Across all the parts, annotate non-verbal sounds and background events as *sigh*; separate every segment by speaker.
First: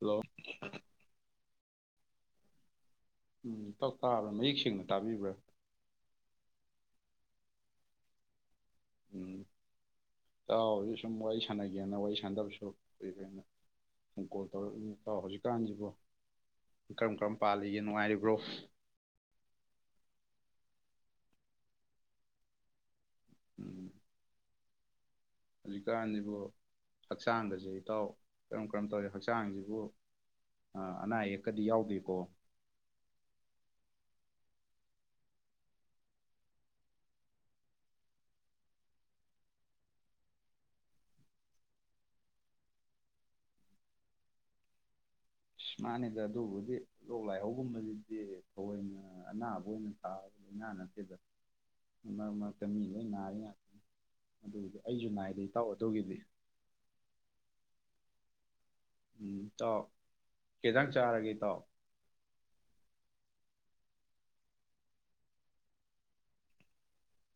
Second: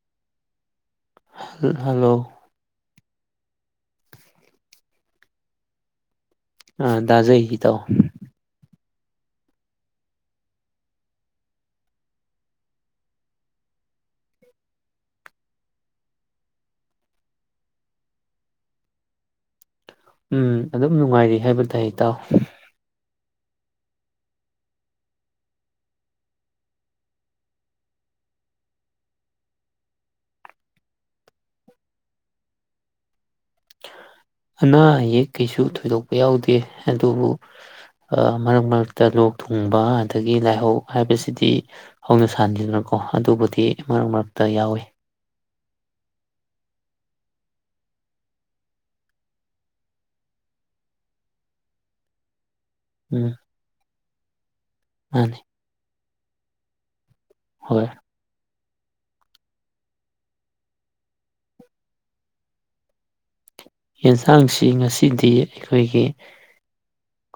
Speaker 1: Hello
Speaker 2: hello
Speaker 1: ꯎꯝꯞ ꯇꯥꯕ꯭ꯔꯥ ꯃꯌꯦꯛ ꯁꯦꯡꯅ ꯇꯥꯕꯤꯕ꯭ꯔꯥ
Speaker 2: ꯑꯥ ꯇꯥꯖꯩ ꯏꯇꯥꯎ
Speaker 1: ꯎꯝ ꯇꯥꯎ ꯍꯧꯖꯤꯛ ꯁꯨꯝ ꯋꯥꯔꯤ ꯁꯥꯟꯅꯒꯦꯅ ꯋꯥꯔꯤ ꯁꯥꯟꯗꯕꯁꯨ ꯀꯨꯏꯔꯦ ꯑꯗꯨꯅ ꯀꯣꯜ ꯇꯧꯔꯛ ꯇꯥꯎ ꯍꯧꯖꯤꯛꯀꯥꯟꯁꯤꯕꯨ ꯀꯔꯝ ꯀꯔꯝ ꯄꯥꯜꯂꯤꯒꯦ ꯅꯨꯡꯉꯥꯏꯔꯤꯕ꯭ꯔꯣ
Speaker 2: ꯎꯝ ꯑꯗꯨꯝ ꯅꯨꯉꯥꯏꯔꯤ ꯍꯥꯏꯕ ꯇꯥꯏ ꯏꯇꯥꯎ
Speaker 1: ꯎꯝ ꯍꯧꯖꯤꯛꯀꯥꯟꯁꯤꯕꯨ ꯍꯛꯆꯥꯡꯒꯁꯦ ꯏꯇꯥꯎ ꯀꯔꯝ ꯀꯔꯝ ꯇꯧꯔꯤ ꯍꯛꯆꯥꯡꯁꯤꯕꯨ ꯑꯅꯥ ꯑꯌꯦꯛꯀꯗꯤ ꯌꯥꯎꯗꯦꯀꯣ
Speaker 2: ꯑꯅꯥ ꯑꯌꯦꯛ ꯀꯩꯁꯨ ꯊꯣꯏꯗꯣꯛꯄ ꯌꯥꯎꯗꯦ ꯑꯗꯨꯕꯨ ꯑ ꯃꯔꯛ ꯃꯔꯛꯇ ꯂꯣꯛ ꯊꯨꯡꯕ ꯑꯗꯒꯤ ꯂꯥꯏꯍꯧ ꯍꯥꯏꯕꯁꯤꯗꯤ ꯍꯧꯅ ꯁꯥꯥꯟꯅꯦꯗꯅꯀꯣ ꯑꯗꯨꯕꯨꯗꯤ ꯃꯔꯛ ꯃꯔꯛꯇ ꯌꯥꯎꯏ
Speaker 1: ꯁ ꯃꯥꯅꯤꯗ ꯑꯗꯨꯕꯨꯗꯤ ꯂꯣꯛ ꯂꯥꯏꯍꯧꯒꯨꯝꯕꯁꯤꯗꯤ ꯊꯑꯣꯏꯅ ꯑꯅꯥꯕ ꯑꯣꯏꯅ ꯊꯥꯕ ꯂꯥꯏꯅꯥ ꯅꯠꯇꯗ ꯃꯔꯛ /ꯃꯔꯛ
Speaker 2: ꯎꯝ
Speaker 1: ꯑꯗꯨꯒꯤꯗꯤ ꯑꯩꯁꯨ
Speaker 2: ꯃꯥꯅꯤ
Speaker 1: ꯅꯥꯏꯗ ꯏꯇꯥꯎ ꯑꯗꯨꯒꯤꯗꯤ
Speaker 2: ꯍꯣꯏ
Speaker 1: ꯎꯝ ꯏꯇꯥꯎ ꯀꯩ ꯏꯟꯁꯥꯡ ꯆꯥꯔꯒꯦ ꯏꯇꯥꯎ
Speaker 2: ꯌꯦꯟꯁꯥꯡꯁꯤ ꯉꯁꯤꯗꯤ ꯑꯩꯈꯣꯏꯒꯤ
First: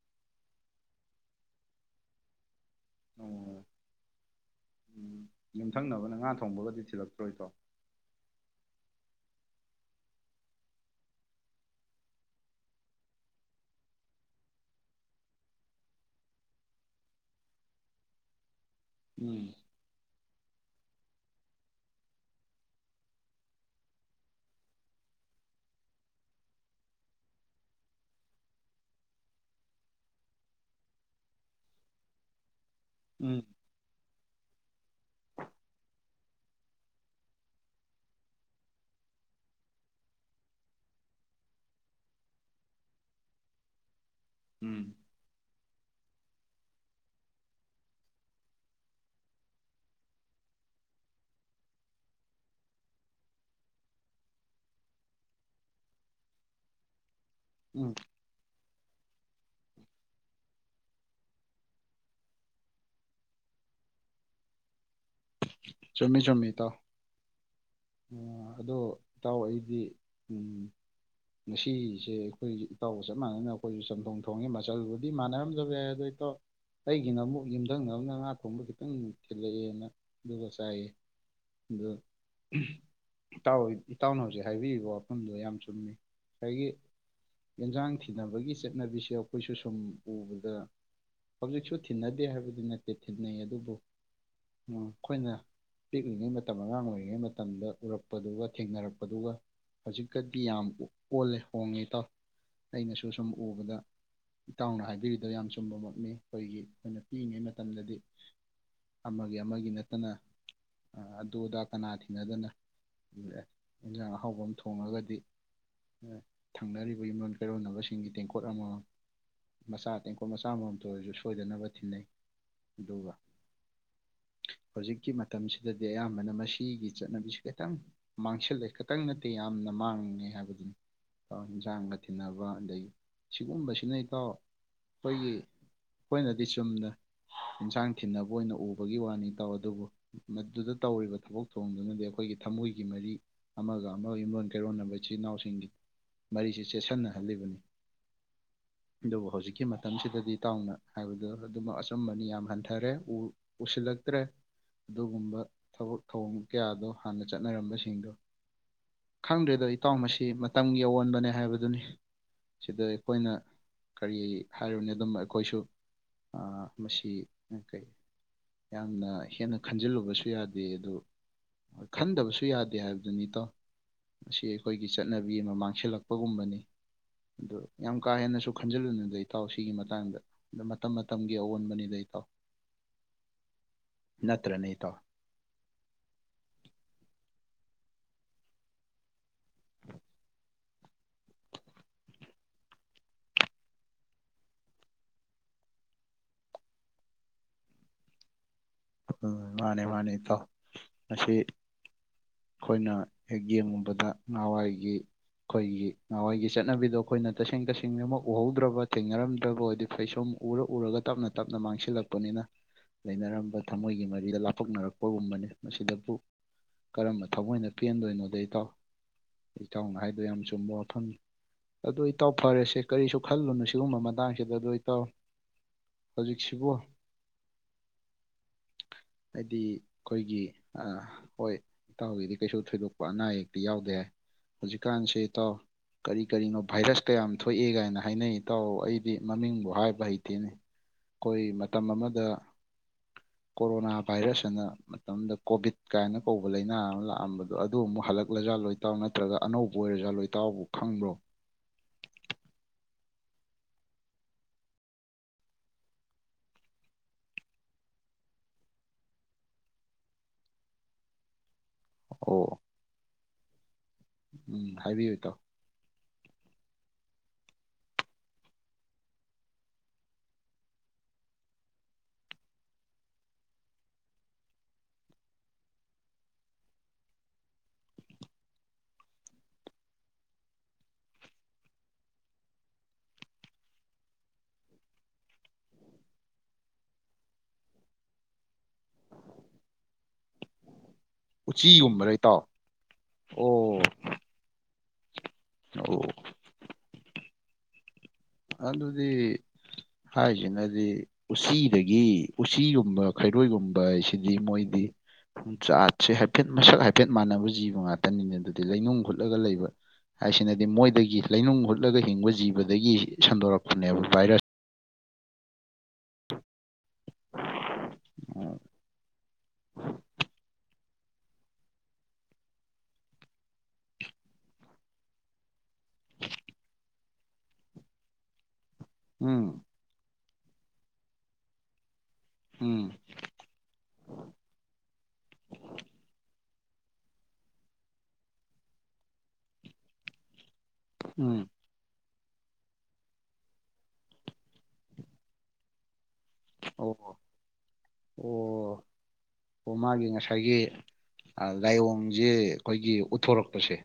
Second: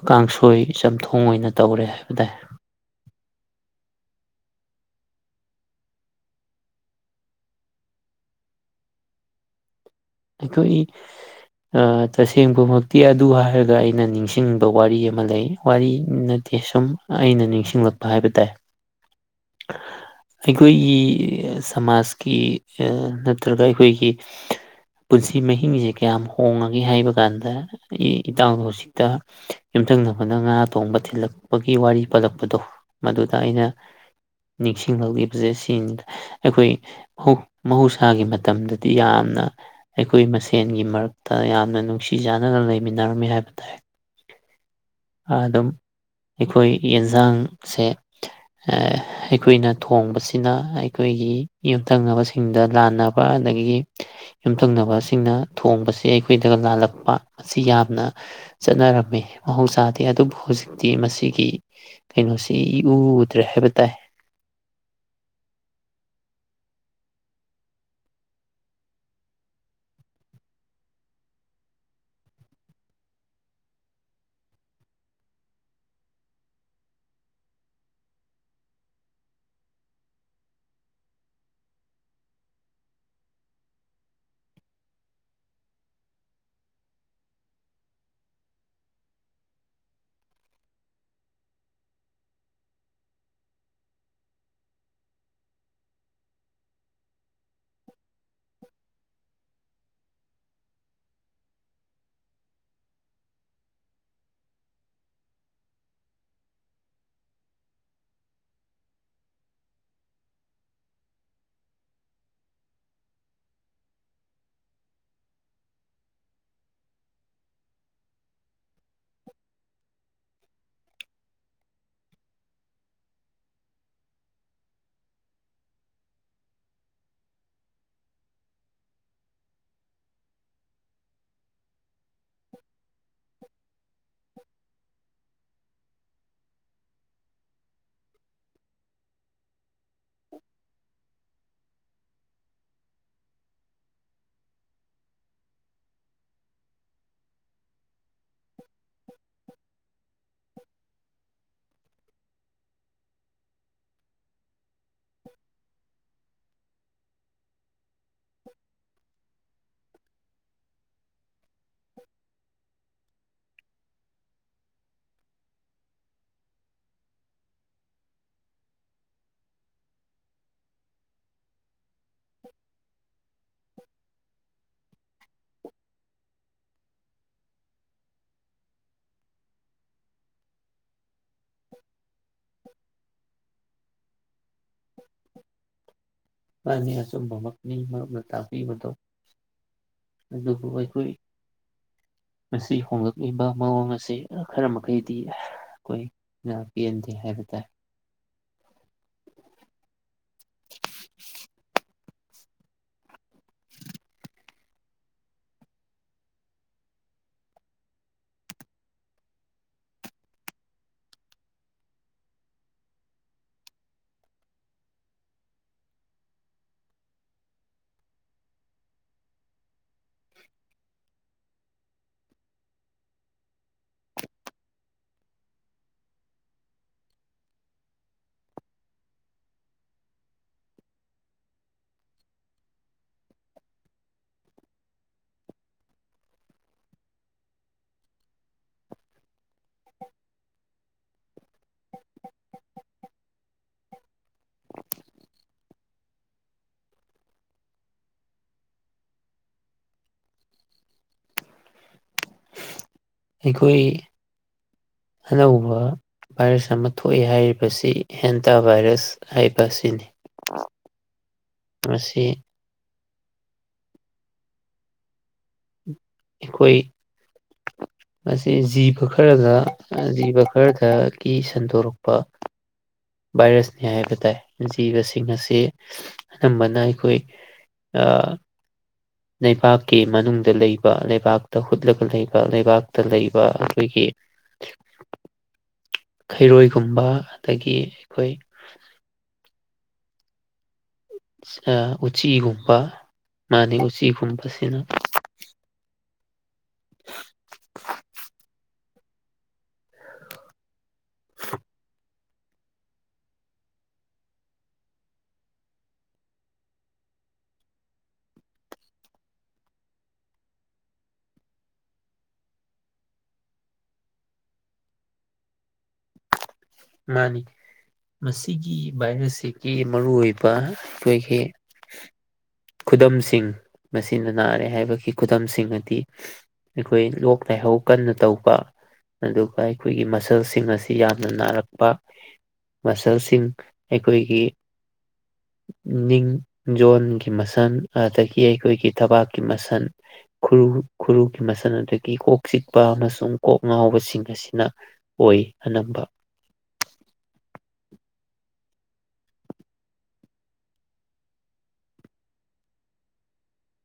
Speaker 2: ꯀꯥꯡꯁꯣꯏ ꯆꯝꯊꯣꯡ ꯑꯣꯏꯅ ꯇꯧꯔꯦ ꯍꯥꯏꯕ ꯇꯥꯏ
Speaker 1: ꯑꯣ ꯎꯝ ꯌꯨꯝꯊꯪꯅꯕꯅ ꯉꯥ ꯊꯣꯡꯕꯒꯗꯤ ꯊꯤꯜꯂꯛꯇ꯭ꯔꯣ ꯏꯇꯥꯎ
Speaker 2: ꯑꯩꯈꯣꯏꯒꯤ ꯇꯁꯦꯡꯕꯃꯛꯇꯤ ꯑꯗꯨ ꯍꯥꯏꯔꯒ ꯑꯩꯅ ꯅꯤꯡꯁꯤꯡꯕ ꯋꯥꯔꯤ ꯑꯃ ꯂꯩ ꯋꯥꯔꯤ ꯅꯠꯇꯦ ꯁꯨꯝ ꯑꯩꯅ ꯅꯤꯡꯁꯤꯡꯂꯛꯄ ꯍꯥꯏꯕ ꯇꯥꯏ
Speaker 1: ꯎꯝ
Speaker 2: ꯑꯩꯈꯣꯏꯒꯤ ꯁꯃꯥꯖꯀꯤ ꯅꯠꯇ꯭ꯔꯒ ꯑꯩꯈꯣꯏꯒꯤ ꯄꯨꯟꯁꯤ ꯃꯍꯤꯡꯁꯦ ꯀꯌꯥꯝ ꯍꯣꯡꯉꯒꯦ ꯍꯥꯏꯕ ꯀꯥꯟꯗ ꯏꯇꯥꯎꯗꯣ ꯍꯧꯖꯤꯛꯇ ꯌꯨꯝꯊꯪꯅꯕꯅ ꯉꯥ ꯊꯣꯡꯕ ꯊꯤꯜꯂꯛꯄꯒꯤ ꯋꯥꯔꯤ ꯄꯜꯂꯛꯄꯗꯣ ꯃꯗꯨꯗ
Speaker 1: ꯎꯝ
Speaker 2: ꯑꯩꯅ ꯅꯤꯡꯁꯤꯡꯂꯛꯂꯤꯕꯁꯦ ꯁꯤ ꯑꯩꯈꯣꯏ ꯃꯍꯧꯁꯥꯒꯤ ꯃꯇꯝꯗꯗꯤ ꯌꯥꯝꯅ ꯑꯩꯈꯣꯏ ꯃꯁꯦꯟꯒꯤ ꯃꯔꯛꯇ ꯌꯥꯝꯅ ꯅꯨꯡꯁꯤ ꯆꯥꯟꯅꯅ ꯂꯩꯃꯤꯟꯅꯔꯝꯃꯤ ꯍꯥꯏꯕ ꯇꯥꯏ
Speaker 1: ꯎꯝ
Speaker 2: ꯑꯗꯨꯝ ꯑꯩꯈꯣꯏ ꯌꯦꯟꯁꯥꯡꯁꯦ ꯑꯩꯈꯣꯏꯅ ꯊꯣꯡꯕꯁꯤꯅ ꯑꯩꯈꯣꯏꯒꯤ ꯌꯨꯝꯊꯪꯅꯕꯁꯤꯡꯗ ꯂꯥꯟꯅꯕ ꯑꯗꯒꯤ ꯊꯪꯅꯕꯁꯤꯡꯅ ꯊꯣꯡꯕꯁꯤ ꯑꯩꯈꯣꯏꯗ ꯂꯥꯜꯂꯛꯄ ꯃꯁꯤ
Speaker 1: ꯎꯝ
Speaker 2: ꯌꯥꯝꯅ ꯆꯠꯅꯔꯝꯃꯤ ꯃꯍꯧꯁꯥꯗꯤ ꯑꯗꯨꯕꯨ ꯍꯧꯖꯤꯛ ꯤ ꯃꯁꯤꯒꯤ ꯀꯩꯅꯣꯁꯤꯎꯗ꯭ꯔꯦ ꯍꯥꯏꯕ ꯇꯥꯏ
Speaker 1: ꯆꯃꯤ ꯆꯃꯤ ꯇ ꯑꯗꯣ ꯏꯇꯥꯎ ꯑꯩꯗꯤ ꯉꯁꯤꯁꯦ ꯑꯩꯈꯣꯏ ꯏꯇꯥꯎꯒ ꯆꯞ ꯃꯥꯟꯅꯅ ꯑꯩꯈꯣꯏꯁꯨ ꯆꯝꯊꯣꯡ ꯊꯣꯡꯉꯦ ꯃꯆꯜꯕꯨꯗꯤ ꯃꯥꯟꯅꯔꯝꯖꯕ ꯌꯥꯏ ꯑꯗꯣ ꯏꯇꯥꯎ ꯑꯩꯒꯤꯅ ꯑꯃꯨꯛ ꯌꯨꯝꯊꯪꯅꯕꯅ ꯉꯥ ꯊꯣꯡꯕ ꯈꯤꯇꯪ ꯊꯤꯜꯂꯛꯑꯦꯅ ꯑꯗꯨꯒ ꯆꯥꯏꯌꯦ ꯑ ꯏꯇꯥꯎ ꯏꯇꯥꯎꯅ ꯍꯧꯖꯤꯛ ꯍꯥꯏꯕꯤꯔꯤꯕ ꯋꯥꯐꯝꯗꯣ ꯌꯥꯝ ꯆꯨꯝꯃꯤ ꯉꯁꯥꯏꯒꯤ ꯏꯟꯁꯥꯡ ꯊꯤꯅꯕꯒꯤ ꯆꯠꯅꯕꯤꯁꯦ ꯑꯩꯈꯣꯏꯁꯨ ꯁꯨꯝ ꯎꯕꯗ ꯍꯧꯖꯤꯛꯁꯨ ꯊꯤꯟꯅꯗꯦ ꯍꯥꯏꯕꯗꯤ ꯅꯠꯇꯦ ꯊꯤꯟꯅꯩ ꯑꯗꯨꯕꯨ ꯑꯩꯈꯣꯏꯅ ꯄꯤꯛꯂꯤꯉꯩ ꯃꯇꯝ ꯑꯉꯥꯡ ꯑꯣꯏꯔꯤꯉꯩ ꯃꯇꯝ ꯃꯇꯝꯗ ꯎꯔꯛꯄꯗꯨꯒ ꯊꯦꯡꯅꯔꯛꯄꯗꯨꯒ ꯍꯧꯖꯤꯛꯀꯗꯤ ꯌꯥꯝ ꯑꯣꯜꯂꯦ ꯍꯣꯡꯉꯦ ꯏꯇꯥꯎ ꯑꯩꯅꯁꯨ ꯁꯨꯝ ꯎꯕꯗ ꯏꯇꯥꯎꯅ ꯍꯥꯏꯕꯤꯔꯤꯗꯣ ꯌꯥꯝ ꯆꯨꯝꯕꯃꯛꯅꯤ ꯑꯩꯈꯣꯏꯒꯤ ꯑꯩꯈꯣꯏꯅ ꯄꯤꯛꯏꯉꯩ ꯃꯇꯝꯗꯗꯤ ꯑꯃꯒꯤ ꯑꯃꯒꯤ ꯅꯠꯇꯅ ꯑꯗꯨ ꯑꯗꯥ ꯀꯅꯥꯗꯤ ꯊꯤꯅꯗꯅ ꯏꯟꯖꯥꯡ ꯑꯍꯥꯎꯕ ꯑꯃ ꯊꯣꯡꯉꯒꯗꯤ ꯊꯪꯅꯔꯤꯕ ꯏꯔꯣꯟ ꯀꯩꯔꯣꯟꯅꯕꯁꯤꯡꯒꯤ ꯇꯦꯡꯀꯣꯠ ꯑꯃꯃꯝ ꯃꯆꯥ ꯇꯦꯡꯀꯣꯠ ꯃꯆꯥ ꯑꯃꯃꯝꯇ ꯑꯣꯏꯔꯁꯨ ꯁꯣꯏꯗꯅꯕ ꯊꯤꯟꯅꯩ ꯑꯗꯨꯒ ꯍꯧꯖꯤꯛꯀꯤ ꯃꯇꯝꯁꯤꯗꯗꯤ ꯑꯌꯥꯝꯕꯅ ꯃꯁꯤꯒꯤ ꯆꯠꯅꯕꯤꯁꯤ ꯈꯤꯇꯪ ꯃꯥꯡꯁꯤꯜꯂꯦ ꯈꯤꯇꯪ ꯅꯠꯇꯦ ꯌꯥꯝꯅ ꯃꯥꯡꯉꯦ ꯍꯥꯏꯕꯗꯨꯅꯤ ꯏꯟꯁꯥꯡꯒ ꯊꯤꯕ ꯑꯗꯒꯤ ꯁꯤꯒꯨꯝꯕꯁꯤꯅ ꯏꯇꯥꯎ ꯑꯩꯈꯣꯏꯒꯤ ꯑꯩꯈꯣꯏꯅꯗꯤ ꯆꯨꯝꯅ ꯏꯟꯁꯥꯡ ꯊꯤꯕ ꯑꯣꯏꯅ ꯎꯕꯒꯤ ꯋꯥꯅꯤ ꯇꯥꯎ ꯑꯗꯨꯕꯨ ꯃꯗꯨꯗ ꯇꯧꯔꯤꯕ ꯊꯕꯛ ꯊꯣꯡꯗꯨꯅꯗꯤ ꯑꯩꯈꯣꯏꯒꯤ ꯊꯃꯣꯏꯒꯤ ꯃꯔꯤ ꯑꯃꯒ ꯑꯃꯒ ꯏꯔꯣꯟ ꯀꯩꯔꯣꯟꯅꯕ ꯏꯆꯤꯜ ꯏꯅꯥꯎꯁꯤꯡꯒꯤ ꯃꯔꯤꯁꯤ ꯆꯦꯁꯤꯟꯅꯍꯜꯂꯤꯕꯅꯤ ꯑꯗꯨꯕꯨ ꯍꯧꯖꯤꯛꯀꯤ ꯃꯇꯝꯁꯤꯗꯗꯤ ꯇꯥꯎꯅ ꯍꯥꯏꯕꯗ ꯑꯗꯨꯃꯛ ꯑꯆꯨꯝꯕꯅꯤ ꯌꯥꯝ ꯍꯟꯊꯔꯦ ꯎꯁꯤꯜꯂꯛꯇ꯭ꯔꯦ ꯑꯗꯨꯒꯨꯝꯕ ꯊꯕꯛ ꯊꯧꯑꯣꯡ ꯀꯌꯥꯗꯣ ꯍꯥꯟꯅ ꯆꯠꯅꯔꯝꯕꯁꯤꯡꯗꯣ ꯈꯪꯗ꯭ꯔꯦꯗ ꯏꯇꯥꯎ ꯃꯁꯤ ꯃꯇꯝꯒꯤ ꯑꯑꯣꯟꯕꯅꯦ ꯍꯥꯏꯕꯗꯨꯅꯤ ꯁꯤꯗ ꯑꯩꯈꯣꯏꯅ ꯀꯔꯤ ꯍꯥꯏꯔꯨꯅꯤ ꯑꯗꯨꯝ ꯑꯩꯈꯣꯏꯁꯨ ꯃꯁꯤ ꯀꯩ ꯌꯥꯝꯅ ꯍꯦꯟꯅ ꯈꯟꯖꯤꯜꯂꯨꯕꯁꯨ ꯌꯥꯗꯦ ꯑꯗꯨ ꯈꯟꯗꯕꯁꯨ ꯌꯥꯗꯦ ꯍꯥꯏꯕꯗꯨꯅꯤ ꯏꯇꯥꯎ ꯃꯁꯤ ꯑꯩꯈꯣꯏꯒꯤ ꯆꯠꯅꯕꯤ ꯑꯃ ꯃꯥꯡꯁꯤꯜꯂꯛꯄꯒꯨꯝꯕꯅꯤ ꯑꯗꯨ ꯌꯥꯝ ꯀꯥ ꯍꯦꯟꯅꯁꯨ ꯈꯟꯖꯤꯜꯂꯨꯅꯗ ꯏꯇꯥꯎ ꯁꯤꯒꯤ ꯃꯇꯥꯡꯗ ꯑ ꯃꯇꯝ ꯃꯇꯝꯒꯤ ꯑꯑꯣꯟꯕꯅꯤꯗ ꯏꯇꯥꯎ ꯅꯠꯇ ꯅꯩꯅꯇꯥ
Speaker 2: ꯅꯤ ꯑꯆꯨꯝꯚꯃꯛꯅꯤ ꯃ ꯃꯇꯥꯄꯤ ꯃꯇꯣ ꯑꯗꯨꯕꯨ ꯑꯩꯈꯣꯏ ꯉ ꯍꯣꯡꯂꯛꯂꯤꯕ ꯃꯑꯣꯡ ꯑ ꯑꯁꯤ ꯈꯔ ꯃꯈꯩꯗꯤ ꯑꯩꯈꯣꯏ ꯉ ꯄꯦꯟꯗꯦ ꯍꯥꯏꯕ ꯇꯥꯏ
Speaker 1: ꯎ ꯃꯥꯅꯦ ꯃꯥꯅꯦ ꯏꯇꯥꯎ ꯃꯁꯤ ꯑꯩꯈꯣꯏꯅ ꯍꯦꯛ ꯌꯦꯡꯉꯨꯕꯗ ꯉꯍꯥꯟꯋꯥꯏꯒꯤ ꯑꯩꯈꯣꯏꯒꯤ ꯉꯍꯥꯟꯋꯥꯏꯒꯤ ꯆꯠꯅꯕꯤꯗꯣ ꯑꯩꯈꯣꯏꯅ ꯇꯁꯦꯡ ꯇꯁꯦꯡꯅ ꯑꯃ ꯎꯍꯧꯗ꯭ꯔꯕ ꯊꯦꯡꯅꯔꯝꯗ꯭ꯔꯕ ꯑꯣꯏꯗꯤ ꯐꯩꯁꯨꯝ ꯎꯔ ꯎꯔꯒ ꯇꯞꯅ ꯇꯞꯅ ꯃꯥꯡꯁꯤꯜꯂꯛꯄꯅꯤꯅ ꯂꯩꯅꯔꯝꯕ ꯊꯃꯣꯏꯒꯤ ꯃꯔꯤꯗ ꯂꯥꯞꯄꯛꯅꯔꯛꯄꯒꯨꯝꯕꯅꯤ ꯃꯁꯤꯗꯕꯨ ꯀꯔꯝꯕ ꯊꯃꯣꯏꯅ ꯄꯦꯟꯗꯣꯏꯅꯣꯗ ꯏꯇꯥꯎ ꯏꯇꯥꯎꯅ ꯍꯥꯏꯗꯣꯏ ꯌꯥꯝ ꯆꯨꯝꯕ ꯋꯥꯐꯝꯅꯤ ꯑꯗꯨꯗ ꯏꯇꯥꯎ ꯐꯔꯁꯦ ꯀꯔꯤꯁꯨ ꯈꯜꯂꯨꯅꯨ ꯁꯤꯒꯨꯝꯕ ꯃꯇꯥꯡꯁꯤꯗ ꯑꯗꯨꯣ ꯏꯇꯥꯎ ꯍꯧꯖꯤꯛꯁꯤꯕꯨ ꯍꯥꯏꯗꯤ ꯑꯩꯈꯣꯏꯒꯤ ꯍꯣꯏ ꯏꯇꯥꯎꯒꯤꯗꯤ ꯀꯩꯁꯨ ꯊꯣꯏꯗꯣꯛꯄ ꯑꯅꯥ ꯑꯌꯦꯛꯇꯤ ꯌꯥꯎꯗꯦ ꯍꯥꯏ ꯍꯧꯖꯤꯛꯀꯥꯟꯁꯦ ꯏꯇꯥꯎ ꯀꯔꯤ ꯀꯔꯤꯅꯣ ꯚꯥꯏꯔꯁ ꯀꯌꯥꯝ ꯊꯣꯛꯑꯦ ꯀꯥꯏꯅ ꯍꯥꯏꯅꯩ ꯏꯇꯥꯎ ꯑꯩꯗꯤ ꯃꯃꯤꯡꯕꯨ ꯍꯥꯏꯕ ꯍꯩꯇꯦꯅꯤ ꯑꯩꯈꯣꯏ ꯃꯇꯝ ꯑꯃꯗ ꯀꯣꯔꯣꯅꯥ ꯚꯥꯏꯔꯁ ꯑꯅ ꯃꯇꯝꯗ ꯀꯣꯚꯤꯠ ꯀꯥꯏꯅ ꯀꯧꯕ ꯂꯥꯏꯅꯥ ꯑꯃ ꯂꯥꯛꯑꯝꯕꯗꯣ ꯑꯗꯨ ꯑꯃꯨꯛ ꯍꯜꯂꯛꯂꯖꯥ ꯂꯣꯏꯇꯥꯎ ꯅꯠꯇ꯭ꯔꯒ ꯑꯅꯧꯕ ꯑꯣꯏꯔꯖꯥꯠ ꯂꯣꯏꯇꯥꯎꯕꯨ ꯈꯪꯕ꯭ꯔꯣ
Speaker 2: ꯑꯩꯈꯣꯏ ꯑꯅꯧꯕ ꯚꯥꯏꯔꯁ ꯑꯃ ꯊꯣꯛꯑꯦ ꯍꯥꯏꯔꯤꯕꯁꯤ ꯍꯦꯟꯇꯥ ꯚꯥꯏꯔꯁ ꯍꯥꯏꯕ ꯑꯁꯤꯅꯤ ꯃꯁꯤ
Speaker 1: ꯑꯣ ꯎꯝ ꯍꯥꯏꯕꯤꯌꯨ ꯇꯥꯎ
Speaker 2: ꯑꯩꯈꯣꯏ ꯃꯁꯤ ꯖꯤꯕ ꯈꯔꯒ ꯖꯤꯕ ꯈꯔꯗꯒꯤ ꯁꯟꯗꯣꯔꯛꯄ ꯚꯥꯏꯔꯁꯅꯤ ꯍꯥꯏꯕ ꯇꯥꯏ ꯖꯤꯕꯁꯤꯡ ꯑꯁꯤ ꯑꯅꯝꯕꯅ ꯑꯩꯈꯣꯏ ꯂꯩꯕꯥꯛꯀꯤ ꯃꯅꯨꯡꯗ ꯂꯩꯕ ꯂꯩꯕꯥꯛꯇ ꯍꯨꯠꯂꯒ ꯂꯩꯕ ꯂꯩꯕꯥꯛꯇ ꯂꯩꯕ ꯑꯩꯈꯣꯏꯒꯤ ꯈꯩꯔꯣꯏꯒꯨꯝꯕ ꯑꯗꯒꯤ ꯑꯩꯈꯣꯏ
Speaker 1: ꯎꯆꯤꯒꯨꯝꯕꯔ ꯏꯇꯥꯎ
Speaker 2: ꯎꯆꯤꯒꯨꯝꯕ ꯃꯥꯅꯤ
Speaker 1: ꯑꯣ
Speaker 2: ꯎꯆꯤꯒꯨꯝꯕꯁꯤꯅ
Speaker 1: ꯑꯣ ꯅꯗꯤ ꯍꯥꯏꯦꯗꯤ ꯎꯆꯁꯤꯗꯒꯤ ꯎꯆꯤꯒꯨꯝꯕ ꯈꯩꯔꯣꯏꯒꯨꯝꯕ ꯍꯥꯏꯁꯤꯗꯤ ꯃꯣꯏꯗꯤ ꯆꯥꯠꯁꯦ ꯍꯥꯏꯐꯦꯠ ꯃꯁꯛ ꯍꯥꯏꯐꯦꯠ ꯃꯥꯟꯅꯕ ꯖꯤꯕ ꯉꯥꯛꯇꯅꯤꯅꯦ ꯑꯗꯨꯗꯤ ꯂꯩꯅꯨꯡ ꯍꯨꯠꯂꯒ ꯂꯩꯕ ꯍꯥꯏꯁꯤꯅꯗꯤ ꯃꯣꯏꯗꯒꯤ ꯂꯩꯅꯨꯡ ꯍꯨꯠꯂꯒ ꯍꯤꯡꯕ ꯖꯤꯕꯗꯒꯤ ꯁꯟꯗꯣꯔꯛꯄꯅꯦꯕ ꯚꯥꯏꯔꯁ
Speaker 2: ꯃꯥꯅꯤ
Speaker 1: ꯎꯝ
Speaker 2: ꯃꯁꯤꯒꯤ ꯚꯥꯏꯔꯁꯁꯤꯒꯤ ꯃꯔꯨꯑꯣ ꯑꯣꯏꯕ ꯈꯣꯏꯈ ꯈꯨꯗꯝꯁꯤꯡ ꯃꯁꯤꯅ ꯅꯥꯔꯦ ꯍꯥꯏꯕꯒꯤ ꯈꯨꯗꯝꯁꯤꯡ ꯑꯗꯤ ꯑꯩꯈꯣꯏ ꯂꯣꯛ ꯂꯥꯏꯍꯧ ꯀꯟꯅ ꯇꯧꯕ ꯑꯗꯨꯒ ꯑꯩꯈꯣꯏꯒꯤ ꯃꯁꯜꯁꯤꯡ ꯑꯁꯤ ꯌꯥꯝꯅ ꯅꯥꯔꯛꯄ
Speaker 1: ꯎꯝ
Speaker 2: ꯃꯁꯜꯁꯤꯡ ꯑꯩꯈꯣꯏꯒꯤ ꯅꯤꯡ ꯖꯣꯟꯒꯤ ꯃꯁꯟ ꯑꯗꯒꯤ ꯑꯩꯈꯣꯏꯒꯤ ꯊꯕꯥꯛꯀꯤ ꯃꯁꯟ ꯈꯨꯔꯨ
Speaker 1: ꯎꯝ
Speaker 2: ꯈꯨꯔꯨꯒꯤ ꯃꯁꯟ ꯑꯗꯒꯤ ꯀꯣꯛ ꯆꯤꯛꯄ ꯑꯃꯁꯨꯡ ꯀꯣꯛ ꯉꯥꯎꯕꯁꯤꯡ ꯑꯁꯤꯅ ꯑꯣꯏ ꯑꯅꯝꯕ
Speaker 1: ꯑꯣ ꯑꯣ ꯑꯣ ꯃꯥꯒꯤ ꯉꯁꯥꯏꯒꯤ ꯂꯥꯏꯑꯣꯡꯁꯦ ꯑꯩꯈꯣꯏꯒꯤ ꯎꯠꯊꯣꯔꯛꯄꯁꯦ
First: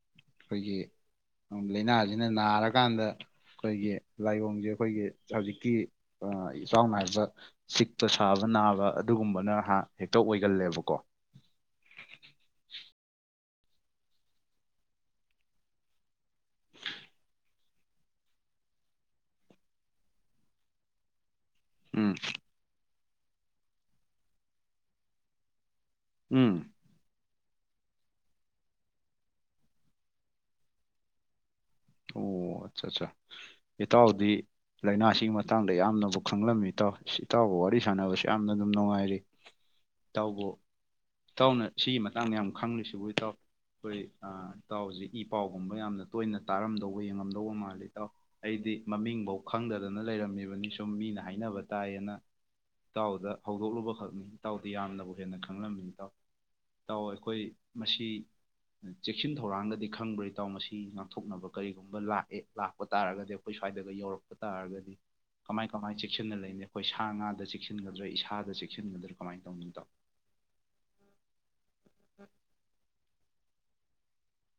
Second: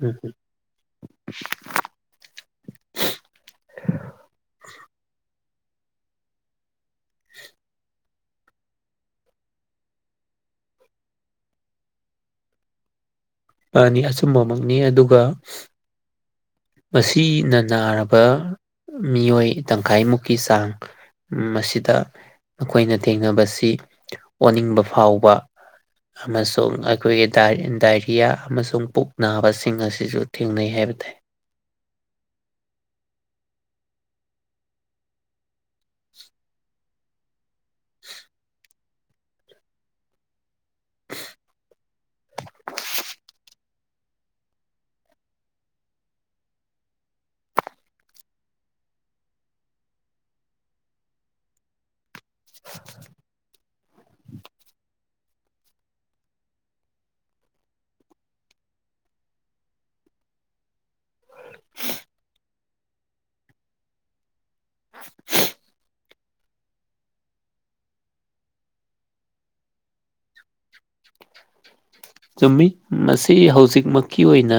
Speaker 2: ꯎꯝ
Speaker 1: ꯑꯩꯈꯣꯏꯒꯤ ꯂꯥꯏꯅꯥꯁꯤꯅ ꯅꯥꯔꯀꯥꯟꯗ ꯑꯩꯈꯣꯏꯒꯤ ꯂꯥꯏꯑꯣꯡꯁꯦ ꯑꯩꯈꯣꯏꯒꯤ ꯍꯧꯖꯤꯛ ꯀ ꯑ ꯆꯥꯎꯥꯎꯅ ꯍꯥꯏ ꯁꯤ ꯛꯇ ꯁꯥꯕ ꯅꯥꯕ ꯑꯗꯨꯒꯨꯝꯕꯅꯍ ꯍꯦꯛꯇ ꯑꯣꯏꯒꯜꯂꯦꯕꯀꯣ
Speaker 2: ꯅꯤ ꯑꯆꯨꯝꯕꯃꯛꯅꯤ ꯑꯗꯨꯒ ꯃꯁꯤꯅ ꯅꯥꯔꯕ ꯃꯤꯑꯣꯏ ꯇꯪꯈꯥꯏꯃꯨꯛꯀꯤ ꯆꯥꯡ ꯃꯁꯤꯗ
Speaker 1: ꯎꯝ
Speaker 2: ꯑꯩꯈꯣꯏꯅ ꯊꯦꯡꯅꯕꯁꯤ ꯑꯣꯅꯤꯡꯕ ꯐꯥꯎꯕ
Speaker 1: ꯎꯝ
Speaker 2: ꯑꯃꯁꯨꯡ ꯑꯩꯈꯣꯏꯒꯤ ꯇꯥ ꯇꯥꯖ ꯌꯥ ꯑꯃꯁꯨꯡ ꯄꯨꯛ ꯅꯥꯕꯁꯤꯡ ꯑꯁꯤꯁꯨ ꯊꯦꯡꯅꯩ ꯍꯥꯏꯕ ꯇꯥꯏ꯫
Speaker 1: ꯑꯣ ꯑꯠꯆꯥ ꯆꯥ ꯏꯇꯥꯎꯗꯤ ꯂꯥꯏꯅꯥꯁꯤꯒꯤ ꯃꯇꯥꯡꯗ ꯌꯥꯝꯅꯕꯨ ꯈꯪꯂꯝꯃꯤ ꯏꯇꯥꯎ ꯏꯇꯥꯎꯒ ꯋꯥꯔꯤ ꯁꯥꯟꯅꯕꯁꯤ ꯌꯥꯝꯅ ꯗꯨꯝ ꯅꯨꯡꯉꯥꯏꯔꯤ ꯏꯇꯥꯎꯕꯨ ꯏꯇꯥꯎꯅ ꯁꯤꯒꯤ ꯃꯇꯥꯡꯗ ꯌꯥꯝ ꯈꯪꯂꯤꯁꯤꯕꯨ ꯏꯇꯥꯎ ꯑꯩꯈꯣꯏ ꯏꯇꯥꯎꯁꯤ ꯏ ꯄꯥꯎꯒꯨꯝꯕ ꯌꯥꯝꯅ ꯇꯣꯏꯅ꯫ ꯇꯥꯔꯝꯗꯧꯕ ꯌꯦꯡꯉꯝꯗꯧꯕ ꯃꯥꯜꯂꯤ ꯏꯇꯥꯎ ꯑꯩꯗꯤ ꯃꯃꯤꯡꯐꯧ ꯈꯪꯗꯗꯅ ꯂꯩꯔꯝꯃꯤꯅꯤ ꯁꯨꯝ ꯃꯤꯅ ꯍꯥꯏꯅꯕ ꯇꯥꯏꯌꯦꯅ ꯏꯇꯥꯎꯗ ꯍꯧ ꯍꯧꯗꯣꯛꯂꯨꯕꯈꯛꯅꯤ ꯏꯇꯥꯎꯗꯤ ꯌꯥꯝꯅꯕꯨ ꯍꯦꯟꯅ ꯈꯪꯂꯝꯃꯤꯅꯤ ꯏꯇꯥꯎ, ꯏꯇꯥꯎ ꯑꯩꯈꯣꯏ ꯃꯁꯤ ꯆꯦꯛꯁꯤꯟ ꯊꯧꯔꯥꯡꯗꯗꯤ ꯈꯪꯕ꯭ꯔꯥ ꯏꯇꯥꯎ ꯃꯁꯤ ꯉꯛ꯫ ꯉꯛꯊꯣꯛꯅꯕ ꯀꯔꯤꯒꯨꯝꯕ ꯂꯥꯛꯑꯦ ꯂꯥꯛꯄ ꯇꯥꯔꯒꯗꯤ ꯑꯩꯈꯣꯏ ꯁ꯭ꯋꯥꯏꯗꯒ ꯌꯧꯔꯛꯄ꯫ ꯇꯥꯔꯒꯗꯤ ꯀꯃꯥꯏ - ꯀꯃꯥꯏ ꯆꯦꯛꯁꯤꯟꯅ ꯂꯩꯅꯤ꯫ ꯑꯩꯈꯣꯏ ꯁꯥ ꯉꯥꯗ ꯆꯦꯛꯁꯤꯟꯒꯗ꯭ꯔꯥ ꯏꯁꯥꯗ ꯆꯦꯛꯁꯤꯟꯒꯗ꯭ꯔꯥ ꯀꯃꯥꯏꯅ ꯇꯧꯅꯤ ꯏꯇꯥꯎ
Speaker 2: ꯆꯨꯝꯃꯤ ꯃꯁꯤ ꯁꯤ ꯍꯧꯖꯤꯛꯃꯛꯀꯤ ꯑꯣꯏꯅ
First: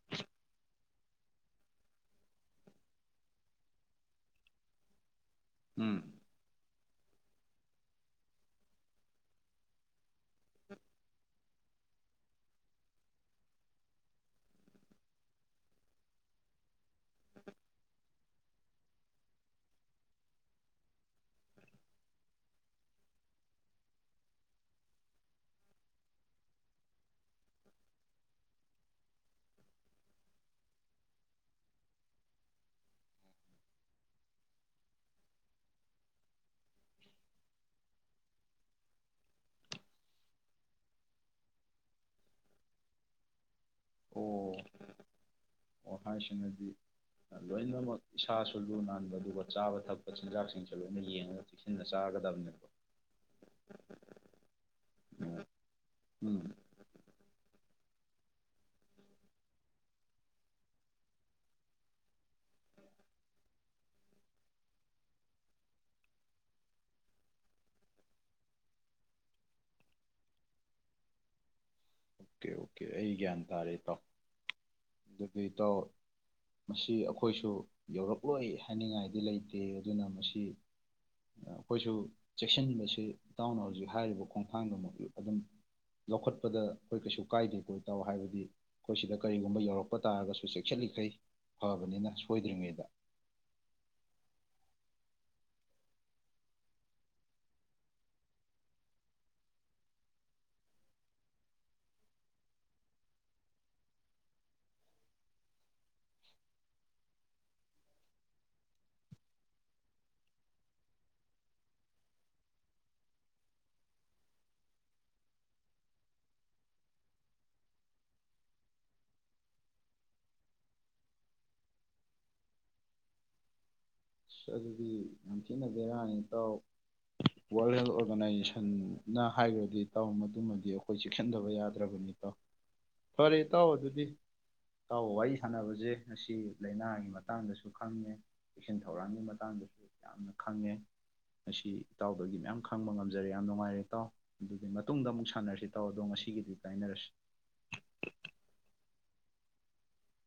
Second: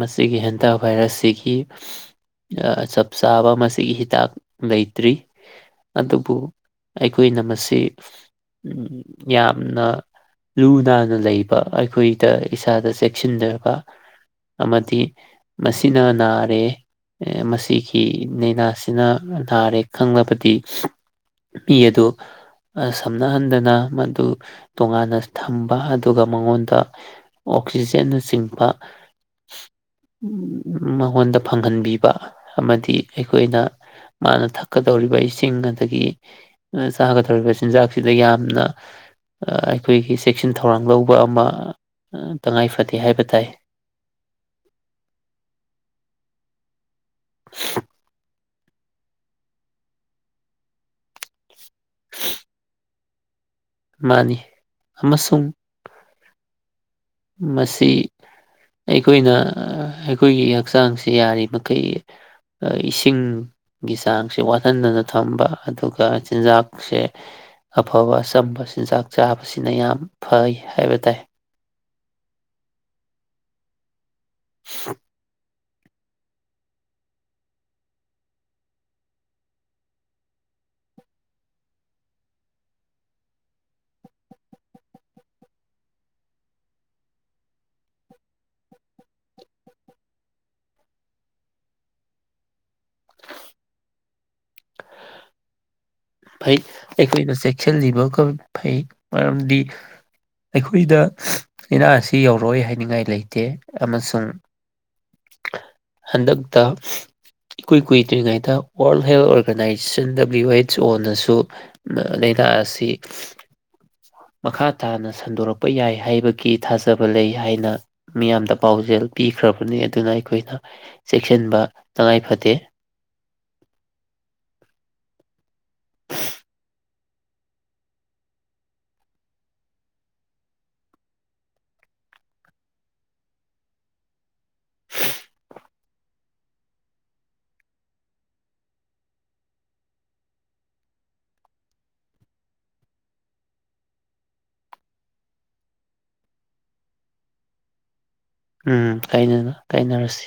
Speaker 2: ꯃꯁꯤꯒꯤ ꯍꯦꯟꯊ ꯚꯥꯏꯔꯁꯁꯤꯒꯤ ꯆꯞ ꯆꯥꯕ ꯃꯁꯤꯒꯤ ꯍꯤꯗꯥꯛ ꯂꯩꯇ꯭ꯔꯤ
Speaker 1: ꯎꯝ
Speaker 2: ꯑꯗꯨꯕꯨ ꯑꯩꯈꯣꯏꯅ ꯃꯁꯤ ꯎꯝ ꯌꯥꯝꯅ ꯂꯨꯅꯥꯅ ꯂꯩꯕ꯫ ꯑꯩꯈꯣꯏꯗ ꯏꯁꯥꯗ ꯆꯦꯛꯁꯤꯟꯖꯕ ꯑꯃꯗꯤ ꯃꯁꯤꯅ ꯅꯥꯔꯦ ꯃꯁꯤꯒꯤ ꯂꯅꯥꯁꯤꯅ ꯅꯥꯔꯦ ꯈꯪꯂꯕꯗꯤ ꯃꯤ ꯑꯗꯨ ꯁꯝꯅꯍꯟꯗꯅ ꯃꯗꯨ ꯇꯣꯉꯥꯟꯅ ꯊꯝꯕ꯫ ꯑꯗꯨꯒ ꯃꯉꯣꯟꯗ ꯑꯣꯛꯁꯤꯖꯦꯟꯅꯆꯤꯡꯕ ꯃꯉꯣꯟꯗ ꯐꯪꯍꯟꯕꯤꯕ ꯑꯃꯗꯤ ꯑꯩꯈꯣꯏꯅ ꯃꯥꯅ ꯊꯛꯀꯗꯧꯔꯤꯕ ꯏꯁꯤꯡ ꯑꯗꯒꯤ ꯆꯥꯒꯗꯧꯔꯤꯕ ꯆꯤꯟꯖꯥꯛꯁꯤꯗ ꯌꯥꯝꯅ ꯑꯩꯈꯣꯏꯒꯤ ꯆꯦꯛꯁꯤꯟ ꯊꯧꯔꯥꯡ꯫ ꯊꯧꯔꯥꯡ ꯂꯧꯕ ꯑꯃ ꯇꯉꯥꯏ ꯐꯗꯦ ꯍꯥꯏꯕ ꯇꯥꯏ
Speaker 1: ꯑꯣ ꯋꯥ ꯍꯥꯏꯁꯤꯅꯗꯤ ꯂꯣꯏꯅꯃꯛ ꯏꯁꯥꯁꯨ ꯂꯨ ꯅꯥꯟꯕ ꯑꯗꯨꯒ ꯆꯥꯕ ꯊꯛꯄ ꯆꯤꯟꯖꯥꯛꯁꯤꯡꯁꯨ ꯂꯣꯏꯅ ꯌꯦꯡꯉꯒ ꯆꯦꯛꯁꯤꯟꯅ ꯆꯥꯒꯗꯕꯅꯦꯕ꯫
Speaker 2: ꯃꯥꯅꯤ ꯑꯃꯁꯨꯡ
Speaker 1: ꯎꯝ
Speaker 2: ꯃꯁꯤ ꯑꯩꯈꯣꯏꯅ ꯑꯩꯈꯣꯏꯒꯤ ꯍꯛꯆꯥꯡꯁꯦ ꯌꯥꯔꯤꯃꯩ ꯏꯁꯤꯡꯒꯤ ꯆꯥꯡꯁꯦ ꯋꯥꯠꯍꯟꯗꯅ ꯊꯝꯕ ꯑꯗꯨꯒ ꯆꯥꯟꯖꯛꯁꯦ ꯑꯐꯥꯕ ꯑꯆꯝꯕ ꯆꯤꯟꯖꯥꯛ ꯆꯥꯕꯁꯤꯅ ꯌꯥꯝ ꯐꯩ ꯍꯥꯏꯕ ꯇꯥꯏ
Speaker 1: ꯑꯣꯀꯦ - ꯑꯣꯀꯦ ꯑꯩ ꯒ꯭ꯌꯥꯟ ꯇꯥꯔꯦ ꯏꯇꯥꯎ꯫ ꯑꯗꯨ *unintelligible* ꯏꯇꯥꯎ ꯃꯁꯤ ꯑꯩꯈꯣꯏꯁꯨ ꯌꯧꯔꯛꯂꯣꯏ ꯍꯥꯏꯅꯤꯡꯉꯥꯏꯗꯤ ꯂꯩꯇꯦ ꯑꯗꯨꯅ ꯃꯁꯤ ꯑꯩꯈꯣꯏꯁꯨ ꯆꯦꯛꯁꯤꯟꯕꯁꯤ ꯏꯇꯥꯎꯅ ꯍꯧꯖꯤꯛ ꯍꯥꯏꯔꯤꯕ ꯈꯣꯡꯊꯥꯡꯗꯨꯃꯛ ꯑꯗꯨꯝ ꯂꯧꯈꯠꯄꯗ ꯏꯇꯥ ꯑꯩꯈꯣꯏ ꯀꯩꯁꯨ ꯀꯥꯏꯗꯦ ꯀꯣꯏ ꯇꯥꯎ ꯍꯥꯏꯕꯗꯤ ꯑꯩꯈꯣꯏ ꯁꯤꯗ ꯀꯔꯤꯒꯨꯝꯕ ꯌꯧꯔꯛꯄ ꯇꯥꯔꯒꯁꯨ ꯆꯦꯛꯁꯤꯜꯂꯤꯈꯩ ꯐꯕꯅꯤꯅ ꯁꯣꯏꯗ꯭ꯔꯤꯉꯩꯗ
Speaker 2: ꯐꯩ ꯑꯩꯈꯣꯏꯅ ꯆꯦꯛꯁꯤꯜꯂꯤꯕꯒ ꯐꯩ ꯃꯔꯝꯗꯤ ꯑꯩꯈꯣꯏꯗ ꯂꯥꯏꯅꯥ ꯑꯁꯤ ꯌꯧꯔꯣꯏ ꯍꯥꯏꯅꯤꯡꯉꯥꯏ ꯂꯩꯇꯦ ꯑꯃꯁꯨꯡ ꯍꯟꯗꯛꯇ ꯏꯀꯨꯏ ꯀꯨꯏꯗ꯭ꯔꯤꯉꯩꯗ world health organisation W H ꯑꯣꯅꯁꯨ ꯂꯥꯏꯅꯥꯥꯛ ꯑꯁꯤ ꯃꯈꯥ ꯇꯥꯅ ꯁꯟꯗꯣꯔꯛꯄ ꯌꯥꯏ ꯍꯥꯏꯕꯒꯤ ꯊꯥꯖꯕ ꯂꯩ ꯍꯥꯏꯅ ꯃꯤꯌꯥꯝꯗ ꯄꯥꯎꯖꯦꯜ ꯄꯤꯈ꯭ꯔꯕꯅꯤ ꯑꯗꯨꯅ ꯑꯩꯈꯣꯏꯅ ꯆꯦꯛꯁꯤꯟꯕ ꯇꯉꯥꯏ ꯐꯗꯦ
Speaker 1: ꯑꯗꯨꯗꯤ ꯌꯥꯝ ꯊꯅ ꯑꯩꯔꯥꯡꯅꯤ ꯏꯇꯥꯎ ꯋꯥꯔꯜ ꯍꯦꯜꯠ ꯑꯣꯔꯒꯅꯥꯏꯖꯦꯁꯟꯅ ꯍꯥꯏꯈ꯭ꯔꯗꯤ ꯇꯥꯎ ꯃꯇꯨꯡꯃꯗꯤ ꯑꯩꯈꯣꯏ ꯆꯦꯛꯁꯤꯟꯗꯕ ꯌꯥꯗ꯭ꯔꯕꯅꯤ ꯏꯇꯥꯎ ꯐꯔꯦ ꯏꯇꯥꯎ ꯑꯗꯨꯗꯤ ꯇꯥꯎ ꯋꯥꯔꯤ ꯁꯥꯟꯅꯕꯁꯦ ꯉꯁꯤ ꯂꯥꯏꯅꯥꯒꯤ ꯃꯇꯥꯡꯗꯁꯨ ꯈꯪꯉꯦ ꯊꯧꯔꯥꯡꯒꯤ ꯃꯇꯥꯡꯗꯁꯨ ꯌꯥꯝꯅ ꯈꯪꯉꯦ ꯉꯁꯤ ꯏꯇꯥꯎꯗꯒꯤ ꯃꯌꯥꯝ ꯈꯪꯕ ꯉꯝꯖꯔꯦ ꯌꯥꯝ ꯅꯨꯡꯉꯥꯏꯔꯦ ꯏꯇꯥꯎ ꯑꯗꯨꯒꯤ ꯃꯇꯨꯡꯗ ꯑꯃꯨꯛ ꯁꯥꯟꯅꯔꯁꯤ ꯇꯥꯎ ꯑꯗꯣ ꯉꯁꯤꯒꯤꯗꯤ ꯀꯥꯏꯅꯔꯁꯤ
Speaker 2: ꯎꯝ ꯀ ꯀꯥꯏꯅꯔꯁꯤ